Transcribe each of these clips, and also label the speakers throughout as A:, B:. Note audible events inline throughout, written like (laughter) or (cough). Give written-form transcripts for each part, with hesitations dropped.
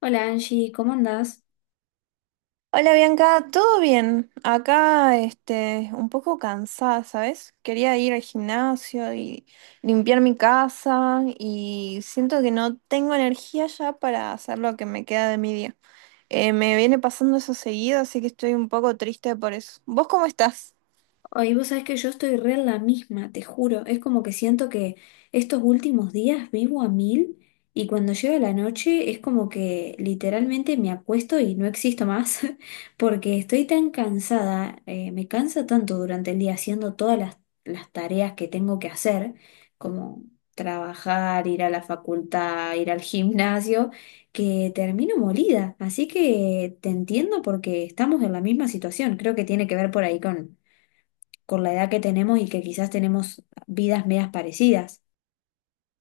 A: Hola Angie, ¿cómo andás?
B: Hola Bianca, ¿todo bien? Acá, este, un poco cansada, ¿sabes? Quería ir al gimnasio y limpiar mi casa y siento que no tengo energía ya para hacer lo que me queda de mi día. Me viene pasando eso seguido, así que estoy un poco triste por eso. ¿Vos cómo estás?
A: Ay, vos sabés que yo estoy re en la misma, te juro. Es como que siento que estos últimos días vivo a mil y cuando llega la noche es como que literalmente me acuesto y no existo más (laughs) porque estoy tan cansada, me cansa tanto durante el día haciendo todas las tareas que tengo que hacer, como trabajar, ir a la facultad, ir al gimnasio, que termino molida. Así que te entiendo porque estamos en la misma situación. Creo que tiene que ver por ahí con la edad que tenemos y que quizás tenemos vidas medias parecidas.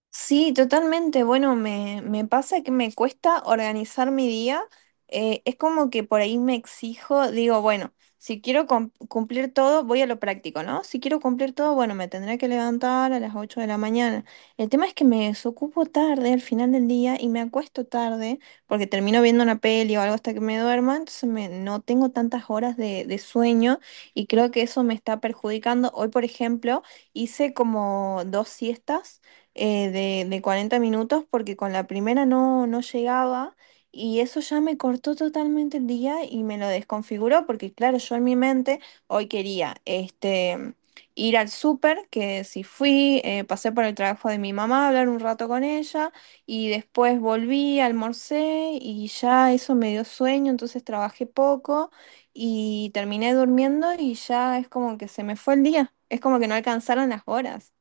B: Sí, totalmente. Bueno, me pasa que me cuesta organizar mi día. Es como que por ahí me exijo, digo, bueno, si quiero cumplir todo, voy a lo práctico, ¿no? Si quiero cumplir todo, bueno, me tendré que levantar a las 8 de la mañana. El tema es que me desocupo tarde al final del día y me acuesto tarde porque termino viendo una peli o algo hasta que me duerma, entonces no tengo tantas horas de sueño y creo que eso me está perjudicando. Hoy, por ejemplo, hice como dos siestas de 40 minutos porque con la primera no llegaba y eso ya me cortó totalmente el día y me lo desconfiguró porque claro, yo en mi mente hoy quería ir al súper, que si fui, pasé por el trabajo de mi mamá, hablar un rato con ella y después volví, almorcé y ya eso me dio sueño, entonces trabajé poco y terminé durmiendo y ya es como que se me fue el día, es como que no alcanzaron las horas.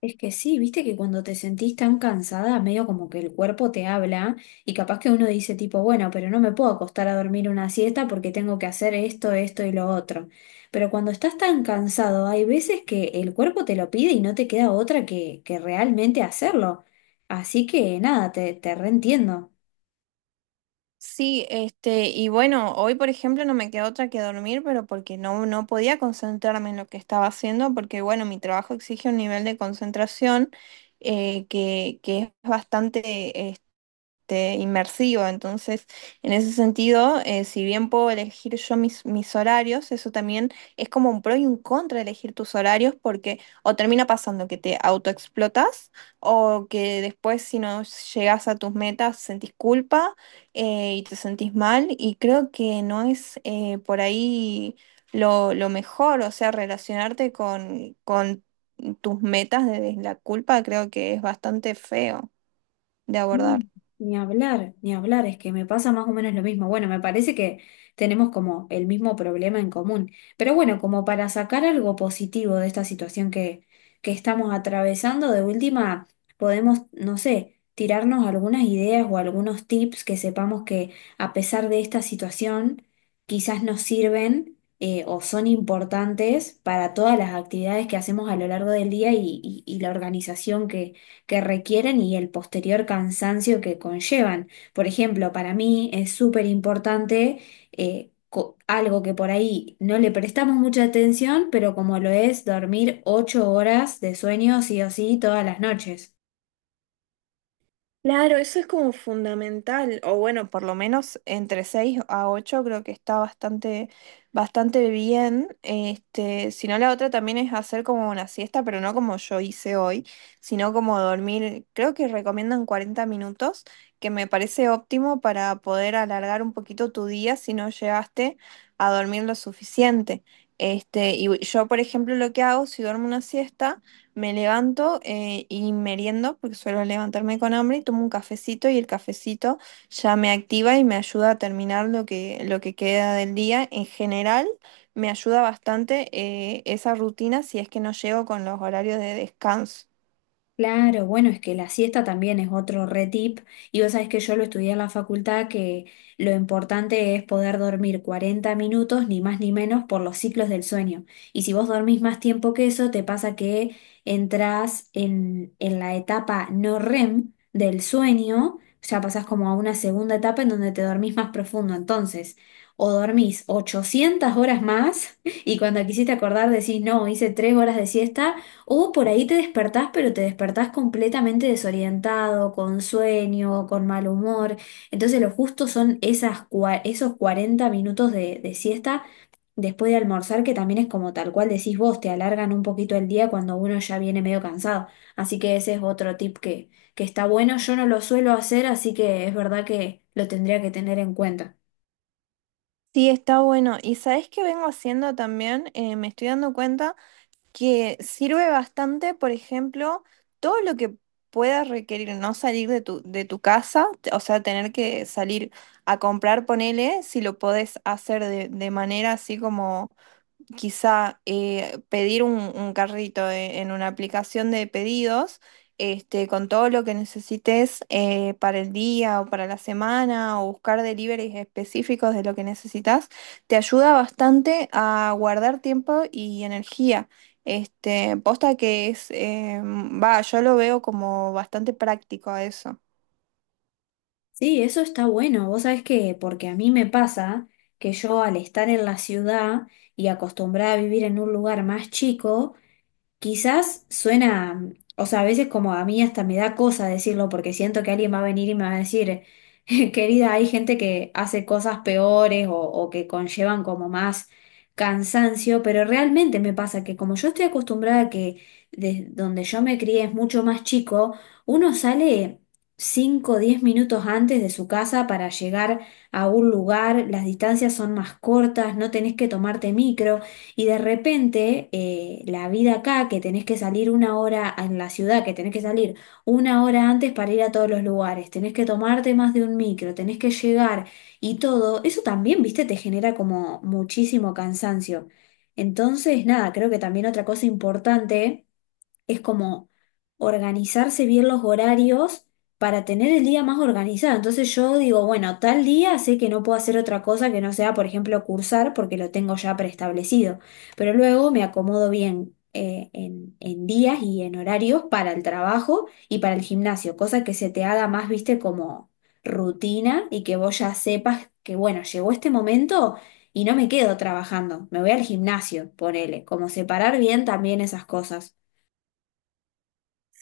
A: Es que sí, viste que cuando te sentís tan cansada, medio como que el cuerpo te habla y capaz que uno dice tipo, bueno, pero no me puedo acostar a dormir una siesta porque tengo que hacer esto, esto y lo otro. Pero cuando estás tan cansado, hay veces que el cuerpo te lo pide y no te queda otra que realmente hacerlo. Así que nada, te reentiendo.
B: Sí, este, y bueno, hoy por ejemplo no me quedó otra que dormir, pero porque no podía concentrarme en lo que estaba haciendo, porque bueno, mi trabajo exige un nivel de concentración que es bastante, este, inmersivo. Entonces, en ese sentido, si bien puedo elegir yo mis horarios, eso también es como un pro y un contra elegir tus horarios porque o termina pasando que te autoexplotas o que después si no llegas a tus metas sentís culpa y te sentís mal y creo que no es por ahí lo mejor, o sea, relacionarte con tus metas desde la culpa creo que es bastante feo de
A: Mm,
B: abordar.
A: ni hablar, ni hablar, es que me pasa más o menos lo mismo. Bueno, me parece que tenemos como el mismo problema en común. Pero bueno, como para sacar algo positivo de esta situación que estamos atravesando, de última podemos, no sé, tirarnos algunas ideas o algunos tips que sepamos que a pesar de esta situación, quizás nos sirven, o son importantes para todas las actividades que hacemos a lo largo del día y la organización que requieren y el posterior cansancio que conllevan. Por ejemplo, para mí es súper importante, algo que por ahí no le prestamos mucha atención, pero como lo es dormir 8 horas de sueño sí o sí todas las noches.
B: Claro, eso es como fundamental, o bueno, por lo menos entre 6 a 8 creo que está bastante, bastante bien. Este, si no, la otra también es hacer como una siesta, pero no como yo hice hoy, sino como dormir, creo que recomiendan 40 minutos, que me parece óptimo para poder alargar un poquito tu día si no llegaste a dormir lo suficiente. Este, y yo, por ejemplo, lo que hago, si duermo una siesta, me levanto y meriendo, porque suelo levantarme con hambre, y tomo un cafecito y el cafecito ya me activa y me ayuda a terminar lo que queda del día. En general, me ayuda bastante esa rutina si es que no llego con los horarios de descanso.
A: Claro, bueno, es que la siesta también es otro re tip y vos sabés que yo lo estudié en la facultad que lo importante es poder dormir 40 minutos, ni más ni menos, por los ciclos del sueño. Y si vos dormís más tiempo que eso, te pasa que entrás en la etapa no REM del sueño, ya pasás como a una segunda etapa en donde te dormís más profundo. Entonces, o dormís 800 horas más (laughs) y cuando quisiste acordar decís, no, hice 3 horas de siesta o por ahí te despertás, pero te despertás completamente desorientado, con sueño, con mal humor. Entonces lo justo son esos 40 minutos de siesta después de almorzar, que también es como tal cual decís vos, te alargan un poquito el día cuando uno ya viene medio cansado. Así que ese es otro tip que está bueno. Yo no lo suelo hacer, así que es verdad que lo tendría que tener en cuenta.
B: Sí, está bueno. ¿Y sabes qué vengo haciendo también? Me estoy dando cuenta que sirve bastante, por ejemplo, todo lo que puedas requerir no salir de tu casa, o sea, tener que salir a comprar, ponele, si lo podés hacer de manera así como quizá pedir un carrito en una aplicación de pedidos, este, con todo lo que necesites para el día o para la semana, o buscar deliveries específicos de lo que necesitas, te ayuda bastante a guardar tiempo y energía. Este, posta que es, va, yo lo veo como bastante práctico a eso.
A: Sí, eso está bueno. Vos sabés que, porque a mí me pasa que yo al estar en la ciudad y acostumbrada a vivir en un lugar más chico, quizás suena, o sea, a veces como a mí hasta me da cosa decirlo porque siento que alguien va a venir y me va a decir, (laughs) querida, hay gente que hace cosas peores o que conllevan como más cansancio, pero realmente me pasa que como yo estoy acostumbrada a que de donde yo me crié es mucho más chico, uno sale 5, o 10 minutos antes de su casa para llegar a un lugar, las distancias son más cortas, no tenés que tomarte micro. Y de repente, la vida acá, que tenés que salir una hora en la ciudad, que tenés que salir una hora antes para ir a todos los lugares, tenés que tomarte más de un micro, tenés que llegar y todo, eso también, viste, te genera como muchísimo cansancio. Entonces, nada, creo que también otra cosa importante es como organizarse bien los horarios para tener el día más organizado. Entonces yo digo, bueno, tal día sé que no puedo hacer otra cosa que no sea, por ejemplo, cursar porque lo tengo ya preestablecido, pero luego me acomodo bien, en días y en horarios para el trabajo y para el gimnasio, cosa que se te haga más, viste, como rutina y que vos ya sepas que, bueno, llegó este momento y no me quedo trabajando, me voy al gimnasio, ponele, como separar bien también esas cosas.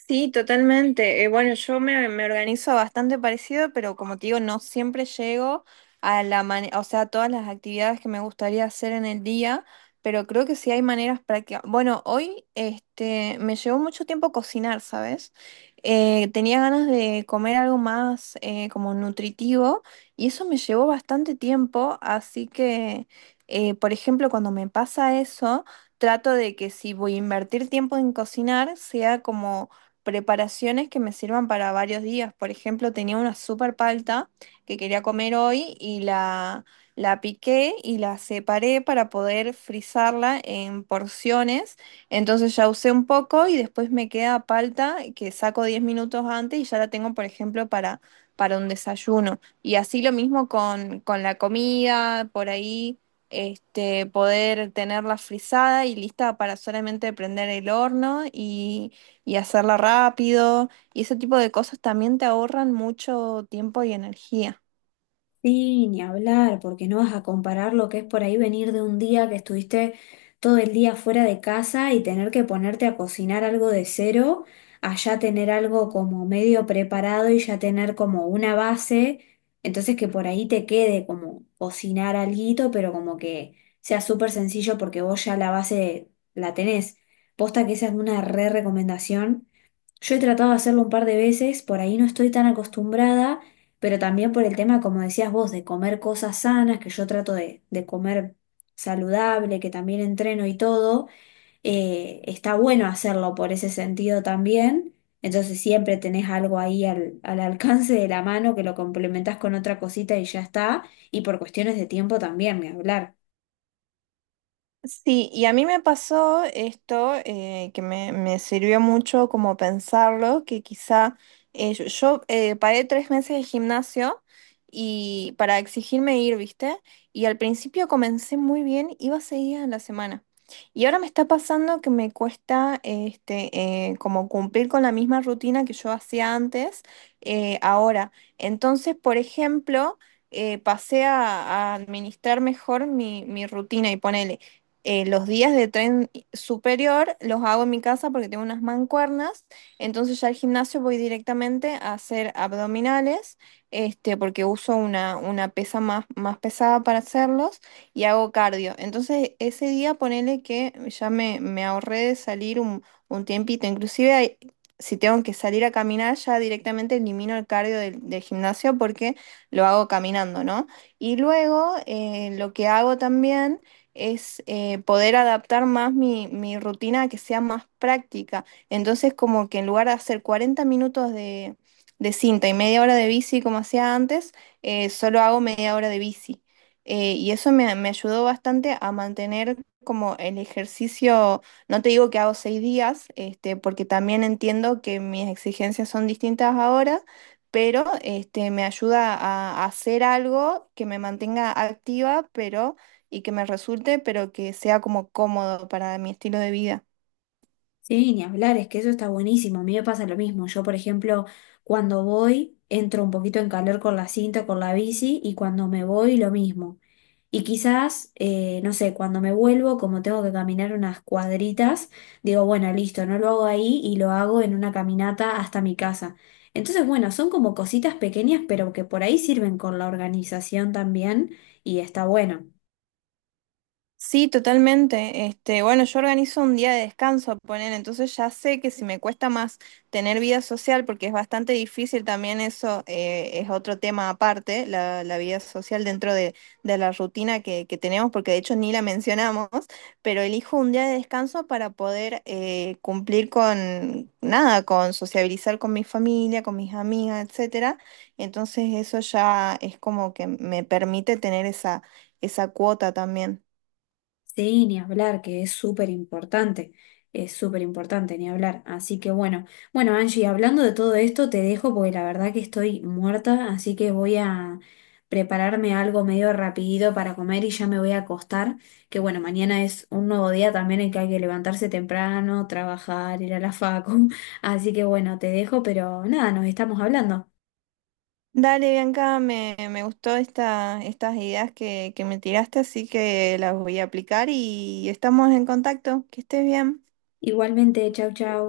B: Sí, totalmente. Bueno, yo me organizo bastante parecido, pero como te digo, no siempre llego a la o sea, a todas las actividades que me gustaría hacer en el día, pero creo que sí hay maneras prácticas. Bueno, hoy este, me llevó mucho tiempo cocinar, ¿sabes? Tenía ganas de comer algo más como nutritivo y eso me llevó bastante tiempo, así que, por ejemplo, cuando me pasa eso, trato de que si voy a invertir tiempo en cocinar, sea como preparaciones que me sirvan para varios días. Por ejemplo, tenía una super palta que quería comer hoy y la piqué y la separé para poder frizarla en porciones. Entonces ya usé un poco y después me queda palta que saco 10 minutos antes y ya la tengo, por ejemplo, para un desayuno. Y así lo mismo con la comida, por ahí. Este, poder tenerla frizada y lista para solamente prender el horno y hacerla rápido. Y ese tipo de cosas también te ahorran mucho tiempo y energía.
A: Sí, ni hablar, porque no vas a comparar lo que es por ahí venir de un día que estuviste todo el día fuera de casa y tener que ponerte a cocinar algo de cero, a ya tener algo como medio preparado y ya tener como una base, entonces que por ahí te quede como cocinar alguito, pero como que sea súper sencillo porque vos ya la base la tenés. Posta que esa es una re recomendación. Yo he tratado de hacerlo un par de veces, por ahí no estoy tan acostumbrada, pero también por el tema, como decías vos, de comer cosas sanas, que yo trato de comer saludable, que también entreno y todo, está bueno hacerlo por ese sentido también. Entonces siempre tenés algo ahí al alcance de la mano que lo complementás con otra cosita y ya está. Y por cuestiones de tiempo también, ni hablar.
B: Sí, y a mí me pasó esto que me sirvió mucho como pensarlo, que quizá paré 3 meses de gimnasio y para exigirme ir, ¿viste? Y al principio comencé muy bien, iba 6 días a la semana. Y ahora me está pasando que me cuesta este, como cumplir con la misma rutina que yo hacía antes, ahora. Entonces, por ejemplo, pasé a administrar mejor mi rutina y ponele los días de tren superior los hago en mi casa porque tengo unas mancuernas, entonces ya al gimnasio voy directamente a hacer abdominales, este, porque uso una pesa más, más pesada para hacerlos y hago cardio. Entonces ese día ponele que ya me ahorré de salir un tiempito, inclusive si tengo que salir a caminar, ya directamente elimino el cardio del gimnasio porque lo hago caminando, ¿no? Y luego lo que hago también es poder adaptar más mi rutina a que sea más práctica. Entonces, como que en lugar de hacer 40 minutos de cinta y media hora de bici como hacía antes, solo hago media hora de bici. Y eso me ayudó bastante a mantener como el ejercicio, no te digo que hago 6 días, este, porque también entiendo que mis exigencias son distintas ahora, pero este, me ayuda a hacer algo que me mantenga activa, pero y que me resulte, pero que sea como cómodo para mi estilo de vida.
A: Sí, ni hablar, es que eso está buenísimo. A mí me pasa lo mismo. Yo, por ejemplo, cuando voy, entro un poquito en calor con la cinta, con la bici, y cuando me voy, lo mismo. Y quizás, no sé, cuando me vuelvo, como tengo que caminar unas cuadritas, digo, bueno, listo, no lo hago ahí y lo hago en una caminata hasta mi casa. Entonces, bueno, son como cositas pequeñas, pero que por ahí sirven con la organización también, y está bueno.
B: Sí, totalmente. Este, bueno, yo organizo un día de descanso, poner, entonces ya sé que si me cuesta más tener vida social, porque es bastante difícil también eso, es otro tema aparte, la vida social dentro de la rutina que tenemos, porque de hecho ni la mencionamos, pero elijo un día de descanso para poder cumplir con nada, con sociabilizar con mi familia, con mis amigas, etcétera. Entonces eso ya es como que me permite tener esa, esa cuota también.
A: Sí, ni hablar, que es súper importante, ni hablar. Así que bueno, bueno, Angie, hablando de todo esto, te dejo porque la verdad que estoy muerta, así que voy a prepararme algo medio rapidito para comer y ya me voy a acostar, que bueno, mañana es un nuevo día también en que hay que levantarse temprano, trabajar, ir a la facu. (laughs) Así que bueno, te dejo, pero nada, nos estamos hablando.
B: Dale, Bianca, me gustó estas ideas que me tiraste, así que las voy a aplicar y estamos en contacto. Que estés bien.
A: Igualmente, chau, chau.